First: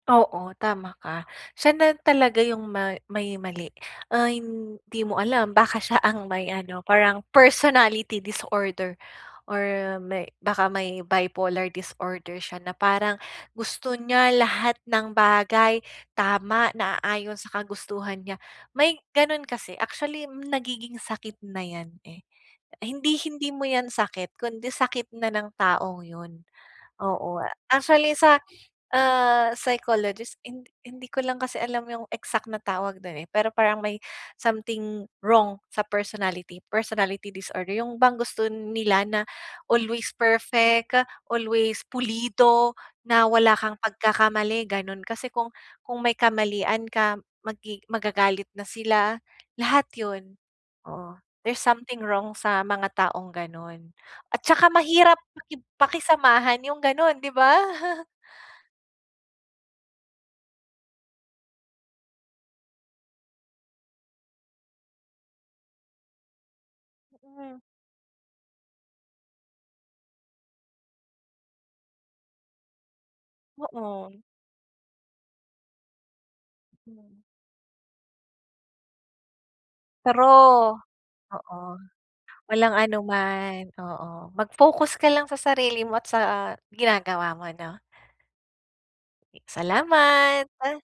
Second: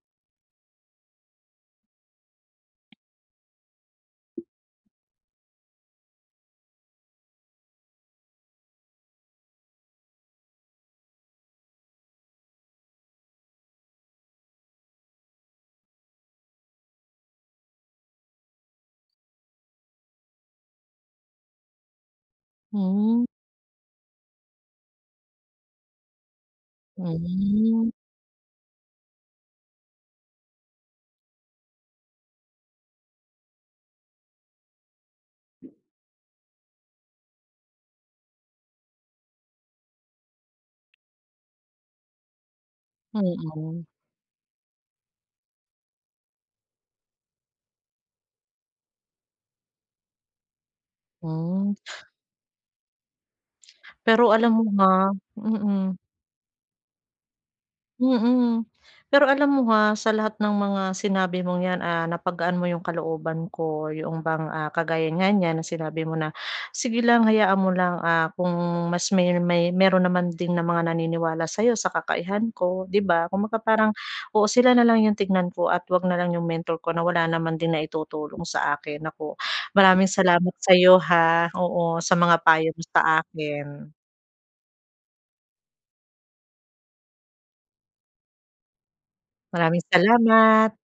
Oo, tama ka, siya na talaga yung ma may mali, ay hindi mo alam baka siya ang may ano parang personality disorder or may baka may bipolar disorder siya na parang gusto niya lahat ng bagay tama, naaayon sa kagustuhan niya. May gano'n kasi actually nagiging sakit na 'yan, eh, hindi Hmm. hindi mo 'yan sakit kundi sakit na ng taong yun. Oo Hmm. actually sa, ah, psychologist hin hindi ko lang kasi alam yung exact na tawag do'n, eh, pero parang may something wrong sa personality, personality disorder, yung bang gusto nila na always perfect, always pulido, na wala kang Mm. pagkakamali gano'n kasi kung kung may kamalian ka magi magagalit na sila lahat yun. Oo, there's Hmm. something wrong sa mga taong gano'n Pero at alam mo saka ba? mahirap paki Mm. pakisamahan yung gano'n, 'di ba? Mm. Pero alam mo ha, sa lahat ng mga sinabi mong 'yan, ah, napagaan mo 'yong kalooban ko 'yong bang, ah, kagaya nga niyan na sinabi mo na, "sige lang hayaan Hmm. mo lang, ah, kung mas may may mayro'n naman din ng mga naniniwala sa'yo sa kakayahan ko" 'di ba, kumbaga parang Oo. oo, sila na lang yung tignan ko at huwag na lang 'yong mentor ko na Hmm. wala naman din naitutulong sa akin, naku! Maraming salamat True, sa'yo, ha, oo. oo sa mga payo Walang mo sa anuman akin. oo, mag-focus ka lang sa sarili mo at sa ginagawa mo 'no. Maraming salamat. Salamat.